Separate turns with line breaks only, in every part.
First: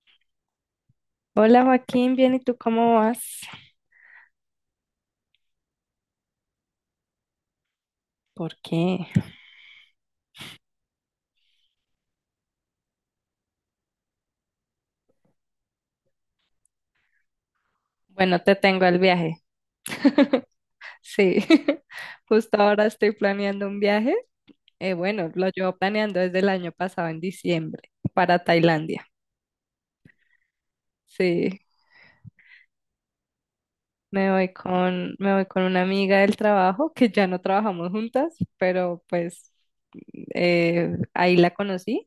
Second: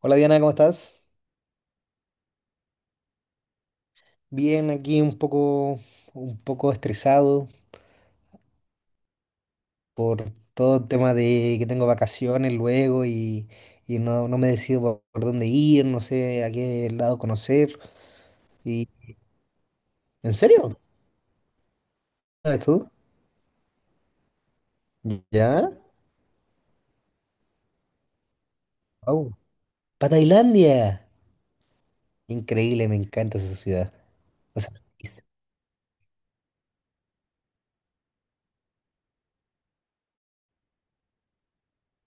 Hola Diana, ¿cómo estás?
Hola Joaquín, bien, ¿y tú cómo vas?
Bien, aquí un poco estresado
¿Por qué?
por todo el tema de que tengo vacaciones luego y no me decido por dónde ir, no sé a qué lado conocer.
Bueno, te tengo
Y,
el viaje.
¿en serio?
Sí, justo
¿Sabes
ahora
tú?
estoy planeando un viaje. Bueno, lo
¿Ya?
llevo planeando desde el año pasado, en diciembre, para Tailandia.
Wow. ¡Para Tailandia!
Sí,
Increíble, me encanta esa ciudad.
me voy
O sea,
con,
es-
me voy con una amiga del trabajo, que ya no trabajamos juntas, pero pues ahí la conocí.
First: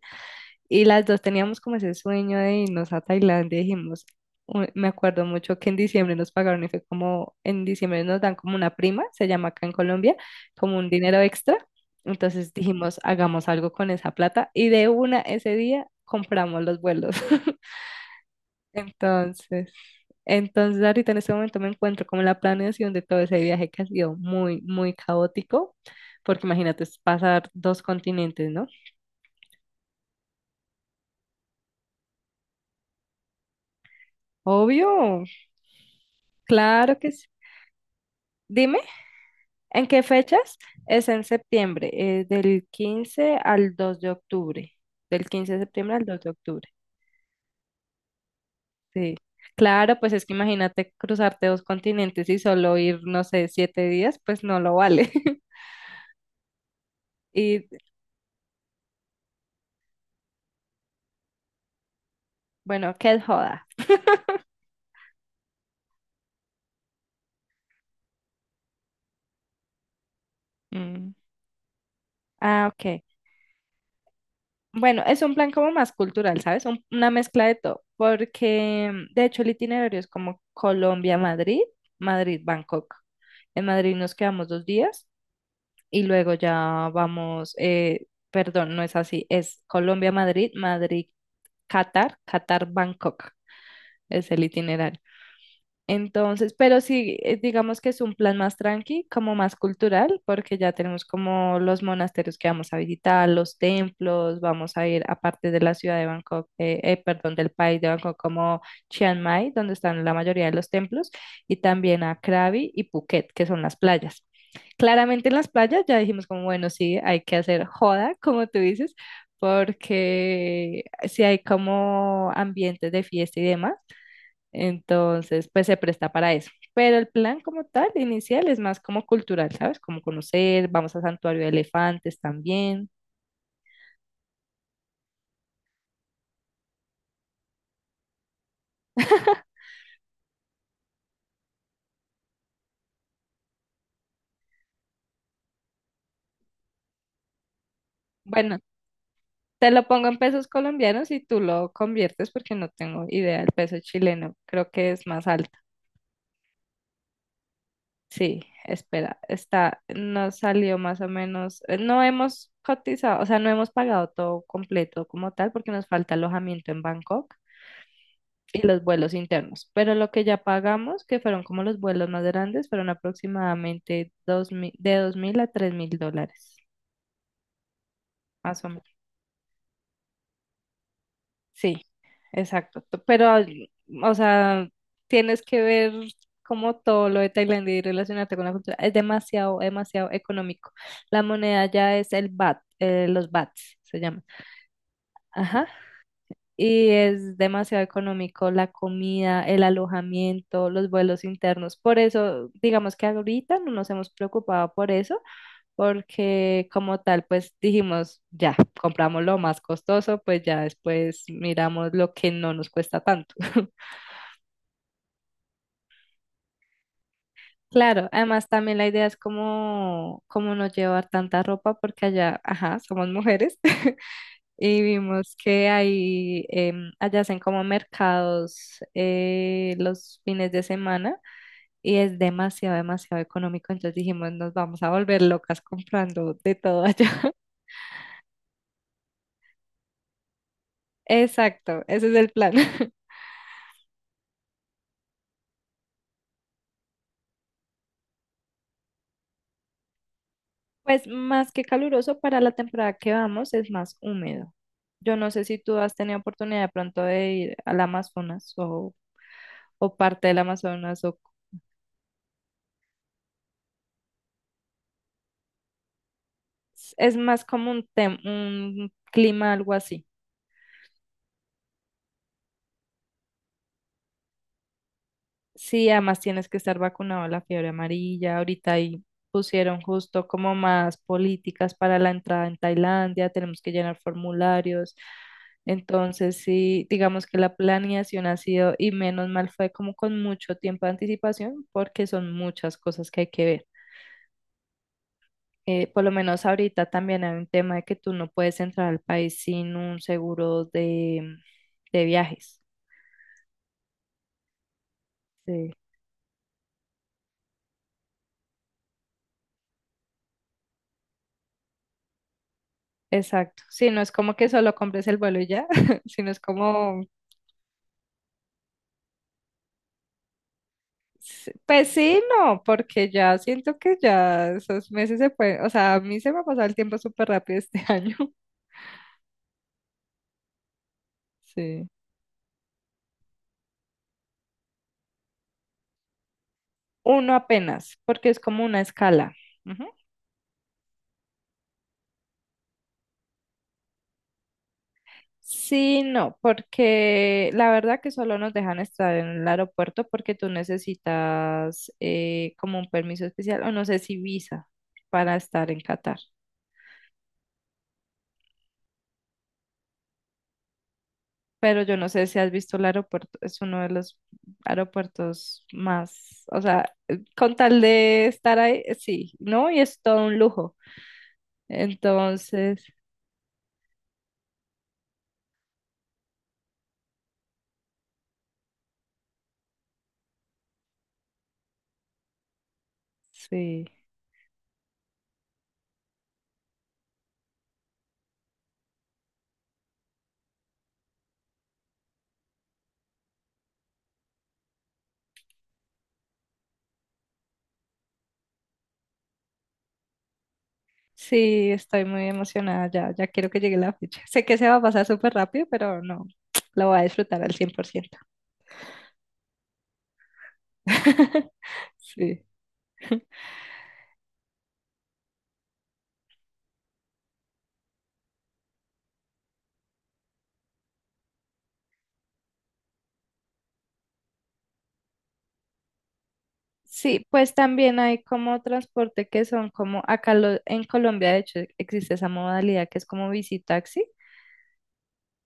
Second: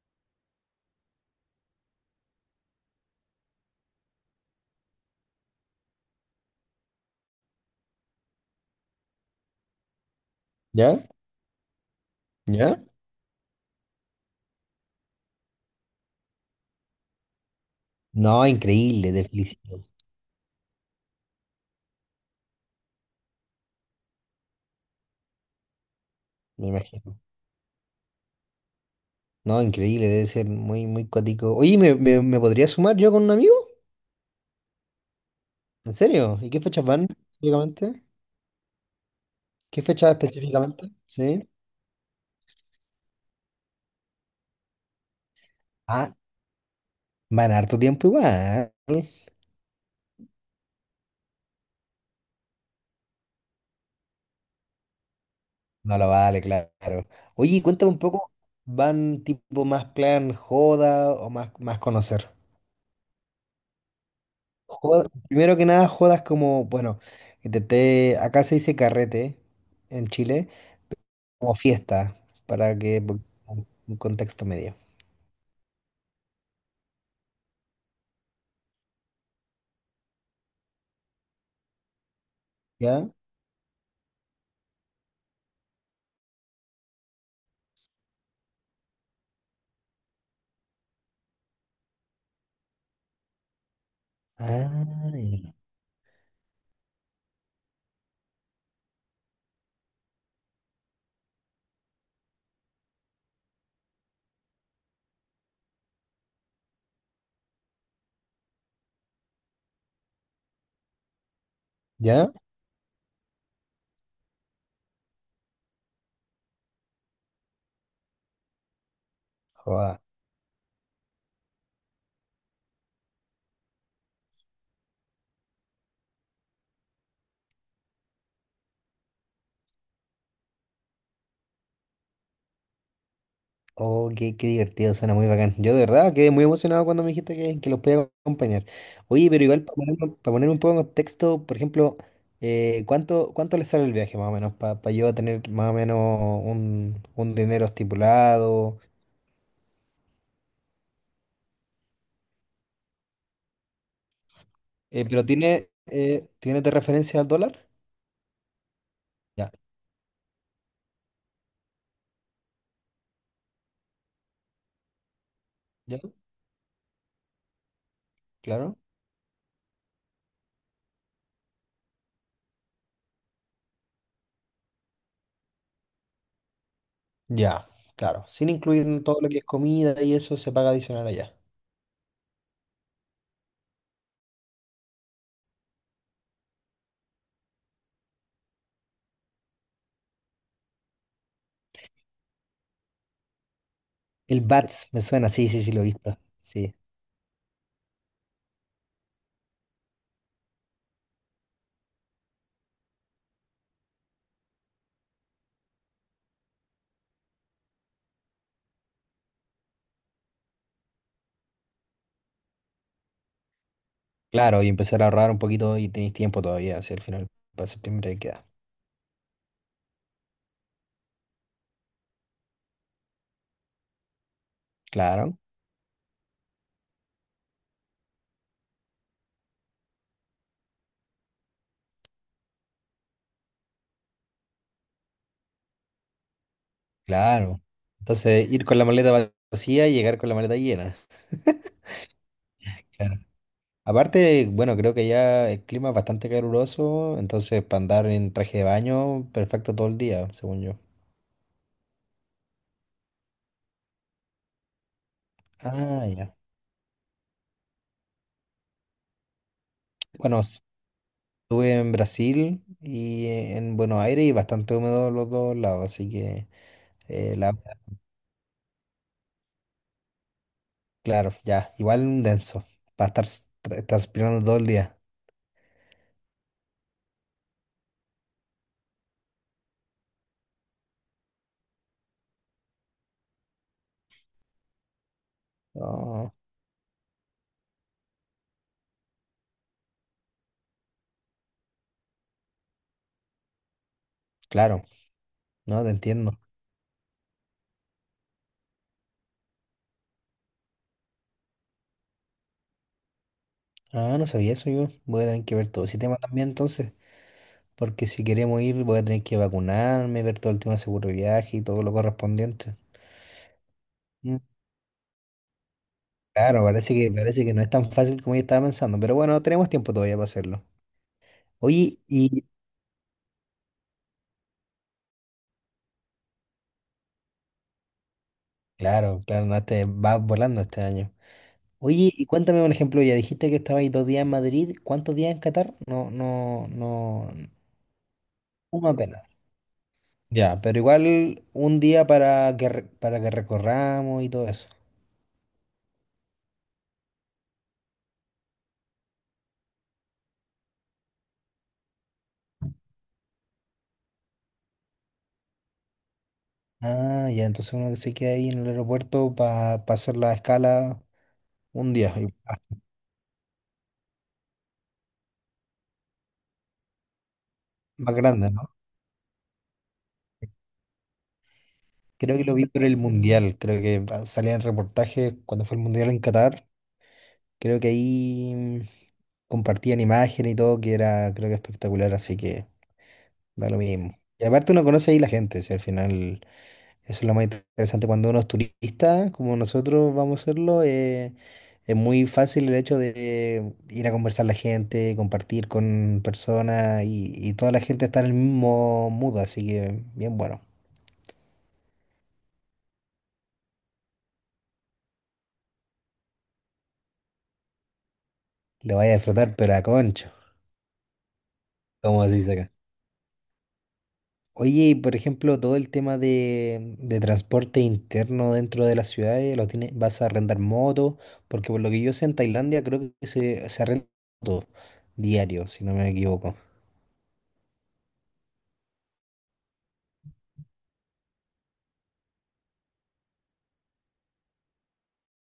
Y las dos teníamos como ese sueño de irnos a Tailandia. Dijimos, me acuerdo mucho que en diciembre nos pagaron y fue como, en diciembre nos dan como una prima, se llama acá en Colombia, como un
¿ya?
dinero extra. Entonces
¿Ya?
dijimos, hagamos algo con esa plata. Y de una ese día compramos los vuelos.
No, increíble, de
Entonces,
felicidad,
entonces ahorita en este momento me encuentro como en la planeación de todo ese viaje que ha sido muy, muy caótico, porque
me
imagínate, es
imagino.
pasar dos continentes, ¿no?
No, increíble, debe ser muy, muy cuático. Oye, ¿me podría sumar yo con un amigo?
Obvio,
¿En serio? ¿Y qué fechas
claro
van
que sí.
específicamente?
Dime,
¿Qué
¿en qué
fecha
fechas?
específicamente?
Es en
Sí.
septiembre, del 15 al 2 de octubre. Del 15 de septiembre al
Ah,
2 de octubre.
van harto tiempo igual.
Sí. Claro, pues es que imagínate cruzarte dos continentes y solo ir, no sé, 7 días, pues no lo vale.
No lo vale, claro. Oye,
Y
cuéntame un poco, ¿van tipo más plan joda o más conocer?
bueno, qué joda.
Primero que nada, jodas como, bueno, intenté, acá se dice carrete en Chile,
Mm.
como fiesta,
Ah,
para que
ok.
un contexto medio.
Bueno, es un plan como más cultural, ¿sabes? Una mezcla de todo, porque de hecho el itinerario es como Colombia-Madrid, Madrid-Bangkok.
¿Ya?
En Madrid nos quedamos 2 días y luego ya vamos, perdón, no es así, es Colombia-Madrid, Madrid-Qatar, Qatar-Bangkok es el itinerario.
Ah, ya.
Entonces, pero sí, digamos que es un plan más tranqui, como más cultural, porque ya tenemos como los monasterios que vamos a visitar, los templos, vamos a ir aparte de la ciudad de Bangkok, perdón, del país de Bangkok, como Chiang Mai, donde están la mayoría de los templos, y también a
¿Ya?
Krabi y Phuket, que son las playas. Claramente en las playas ya dijimos como, bueno, sí, hay que hacer joda, como tú dices,
Joda.
porque si hay como ambientes de fiesta y demás entonces, pues se presta para eso. Pero el plan como tal, inicial, es más como cultural, ¿sabes? Como conocer, vamos a Santuario de Elefantes también.
Oh, qué, qué divertido, suena muy bacán. Yo de verdad quedé muy emocionado cuando me dijiste que los podía acompañar. Oye, pero igual pa ponerme un poco en contexto, por ejemplo, cuánto le sale el viaje más o menos? Para yo tener más o menos un dinero
Bueno,
estipulado.
te lo pongo en pesos colombianos y tú lo conviertes porque no tengo idea del peso chileno. Creo que es
Pero
más alto.
¿tiene de referencia al dólar?
Sí, espera,
Ya.
está, nos salió más o menos, no hemos cotizado, o sea, no hemos pagado todo completo como tal porque nos
¿Ya?
falta alojamiento en Bangkok. Y
Claro.
los vuelos internos. Pero lo que ya pagamos, que fueron como los vuelos más grandes, fueron aproximadamente 2.000, de 2.000 a US$3.000,
Ya, claro. Sin
más o menos.
incluir todo lo que es comida y eso se paga adicional allá.
Sí, exacto. Pero, ay, o sea, tienes que ver como todo lo de Tailandia y relacionarte con la cultura. Es demasiado, demasiado económico. La moneda ya es el baht, los bahts se llaman.
El BATS me suena, sí, sí,
Ajá.
sí, lo he visto. Sí.
Y es demasiado económico la comida, el alojamiento, los vuelos internos. Por eso, digamos que ahorita no nos hemos preocupado por eso, porque como tal, pues dijimos, ya, compramos lo más costoso, pues ya después miramos lo que no nos cuesta tanto.
Claro, y empezar a ahorrar un poquito y tenéis tiempo todavía, hacia el final para
Claro,
septiembre queda.
además también la idea es como, como no llevar tanta ropa, porque allá, ajá, somos mujeres. Y vimos
Claro,
que ahí allá hacen como mercados los fines de semana y es demasiado, demasiado económico. Entonces dijimos, nos vamos a volver locas comprando de todo allá.
claro. Entonces, ir con la maleta vacía y llegar con la maleta llena.
Exacto, ese es el plan.
Claro. Aparte, bueno, creo que ya el clima es bastante caluroso, entonces para andar en traje de baño, perfecto todo el día, según yo.
Pues más que caluroso para la temporada que vamos, es más húmedo. Yo no sé si tú has
Ah,
tenido
ya.
oportunidad de pronto de ir al Amazonas o parte del
Bueno,
Amazonas o
estuve en Brasil y en Buenos Aires y bastante húmedo los dos lados, así que,
es
eh,
más
la,
como un, un clima algo así.
claro, ya, igual un denso, para estar transpirando todo el día.
Sí, además tienes que estar vacunado de la fiebre amarilla. Ahorita ahí pusieron justo como más políticas para la entrada en Tailandia, tenemos que llenar formularios.
No,
Entonces, sí, digamos que la planeación ha sido, y menos mal fue como con mucho tiempo de anticipación, porque son muchas cosas que hay que ver.
claro. No, te
Por lo
entiendo.
menos ahorita también hay un tema de que tú no puedes entrar al país sin un seguro de viajes.
Ah, no sabía eso yo. Voy a tener que ver todo ese tema también entonces, porque si queremos ir voy a tener que vacunarme, ver todo el tema de seguro de viaje y todo lo correspondiente.
Exacto. Sí, no es como
Mm.
que solo compres el vuelo y ya, sino es
Claro,
como,
parece que no es tan fácil como yo estaba pensando, pero bueno, tenemos tiempo todavía para hacerlo.
pues
Oye,
sí,
y
no, porque ya siento que ya esos meses se pueden, o sea, a mí se me ha pasado el tiempo súper rápido este año.
claro, claro, no, te vas volando este año.
Sí.
Oye, y cuéntame, por ejemplo, ya dijiste que estabais dos días en Madrid, ¿cuántos días en Qatar? No, no, no,
Uno apenas, porque es como una
uno apenas.
escala. Ujú.
Ya, pero igual un día para que, para que recorramos y todo eso.
Sí, no, porque la verdad que solo nos dejan estar en el aeropuerto porque tú necesitas como un permiso especial, o no sé si visa para estar en Qatar.
Ah, ya, entonces uno que se queda ahí en el aeropuerto para hacer la escala
Pero
un
yo no
día,
sé si has visto el aeropuerto, es uno de los aeropuertos más, o sea, con tal
más
de
grande,
estar
¿no?
ahí, sí, ¿no? Y es todo un lujo.
Creo que lo vi por
Entonces,
el Mundial, creo que salía en reportajes cuando fue el Mundial en Qatar, creo que ahí compartían imágenes y todo, que era, creo que espectacular, así que da lo
sí,
mismo. Y aparte uno conoce ahí la gente, si al final... Eso es lo más interesante. Cuando uno es turista, como nosotros vamos a serlo, es muy fácil el hecho de ir a conversar la gente, compartir con personas y toda la gente está en el mismo mood, así que bien bueno.
sí, estoy muy emocionada ya, ya quiero que llegue la fecha. Sé que se va a pasar súper rápido, pero no, lo voy a disfrutar al 100%.
Le vaya a disfrutar, pero a concho, como se
Sí.
dice acá. Oye, y por ejemplo, todo el tema de transporte interno dentro de las ciudades, lo tienes, vas a arrendar moto, porque por lo que yo sé en Tailandia creo que se arrenda moto diario, si no me equivoco.
Sí, pues también hay como transporte que son como acá en Colombia, de hecho, existe esa modalidad que es como bici,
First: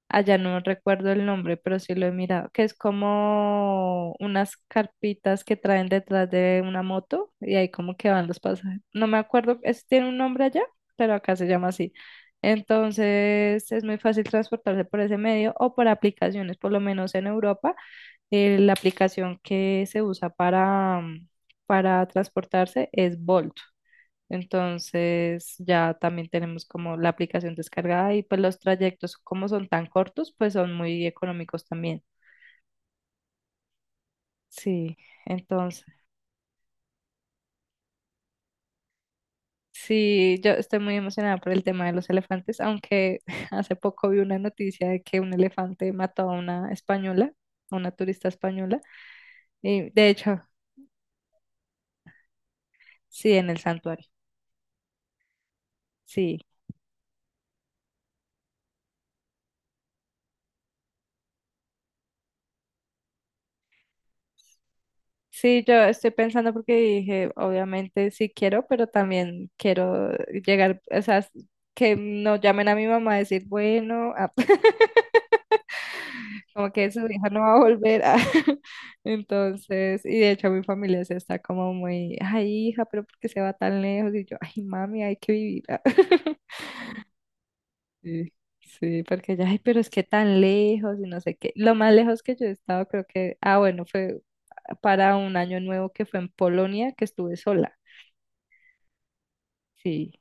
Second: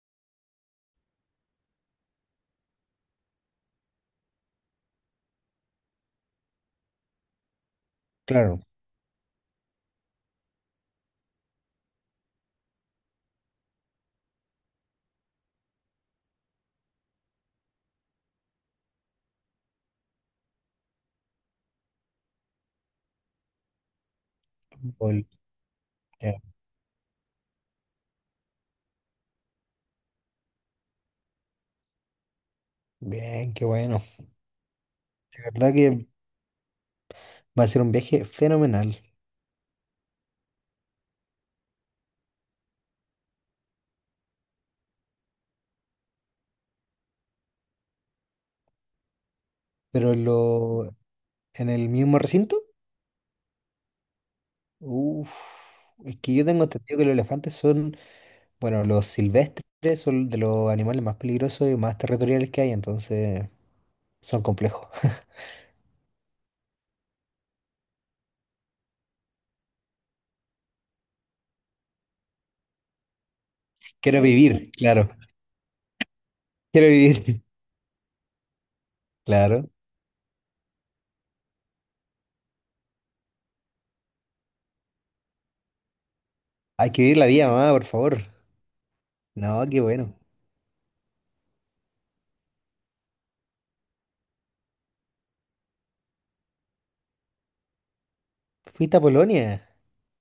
allá no recuerdo el nombre, pero sí lo he mirado, que es como unas carpitas que traen detrás de una moto y ahí como que van los
Claro,
pasajeros. No me acuerdo, es, tiene un nombre allá, pero acá se llama así. Entonces es muy fácil transportarse por ese medio o por aplicaciones, por lo menos en Europa, la aplicación que se usa para, para transportarse es Bolt.
o el-
Entonces ya también
ya.
tenemos como la aplicación descargada y pues los trayectos como son tan cortos, pues son muy económicos también.
Bien, qué bueno.
Sí,
La verdad
entonces
que va a ser un viaje fenomenal.
sí, yo estoy muy emocionada por el tema de los elefantes, aunque hace poco vi una noticia de que un elefante mató a una española, a una turista española, y de
Pero en
hecho,
lo, en el mismo recinto,
sí, en el santuario,
uff, es que
sí.
yo tengo entendido que los elefantes son, bueno, los silvestres son de los animales más peligrosos y más territoriales que hay, entonces son complejos.
Sí, yo estoy pensando porque dije, obviamente sí quiero, pero también quiero llegar, o sea, que no llamen a mi mamá a decir, bueno,
Quiero
ah,
vivir, claro.
como
Quiero
que su hija no
vivir,
va a volver. Ah.
claro.
Entonces, y de hecho mi familia se está como muy, ay, hija, pero ¿por qué se va tan lejos? Y yo, ay, mami, hay que vivir. Ah.
Hay que vivir la vida, mamá, por favor.
Sí, sí, porque ya, ay,
No,
pero
qué
es que
bueno.
tan lejos y no sé qué. Lo más lejos que yo he estado, creo que, ah, bueno, fue para un año nuevo que fue en Polonia, que estuve sola.
¿Fuiste a Polonia?
Sí.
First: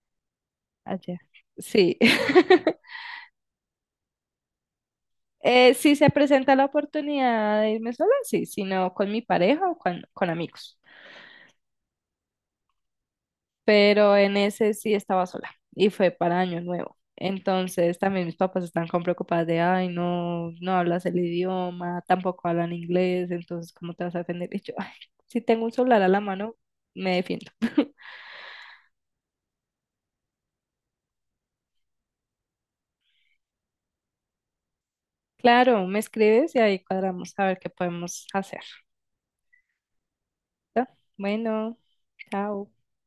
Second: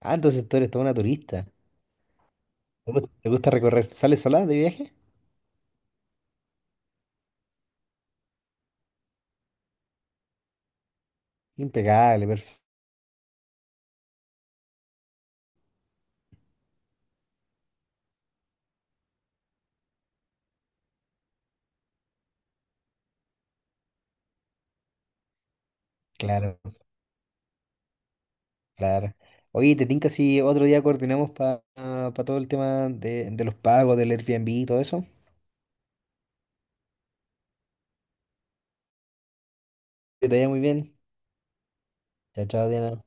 Ah, entonces tú eres toda una
Allá.
turista.
Sí.
Te gusta recorrer? ¿Sales sola de viaje?
Si se presenta la oportunidad de irme sola, sí, sino con mi pareja o con amigos.
Impecable, perfecto.
Pero en ese sí estaba sola y fue para Año Nuevo. Entonces también mis papás están con preocupadas de, ay, no, no hablas el idioma, tampoco hablan inglés, entonces ¿cómo te vas a defender? Y yo, ay, si tengo un celular a la mano,
Claro.
me defiendo.
Claro. Oye, te tinca si otro día coordinamos para todo el tema de los pagos, del Airbnb y todo eso.
Claro, me escribes y ahí cuadramos a ver qué podemos hacer.
Que te vaya muy bien.
Bueno,
Chao, chao,
chao.
Diana.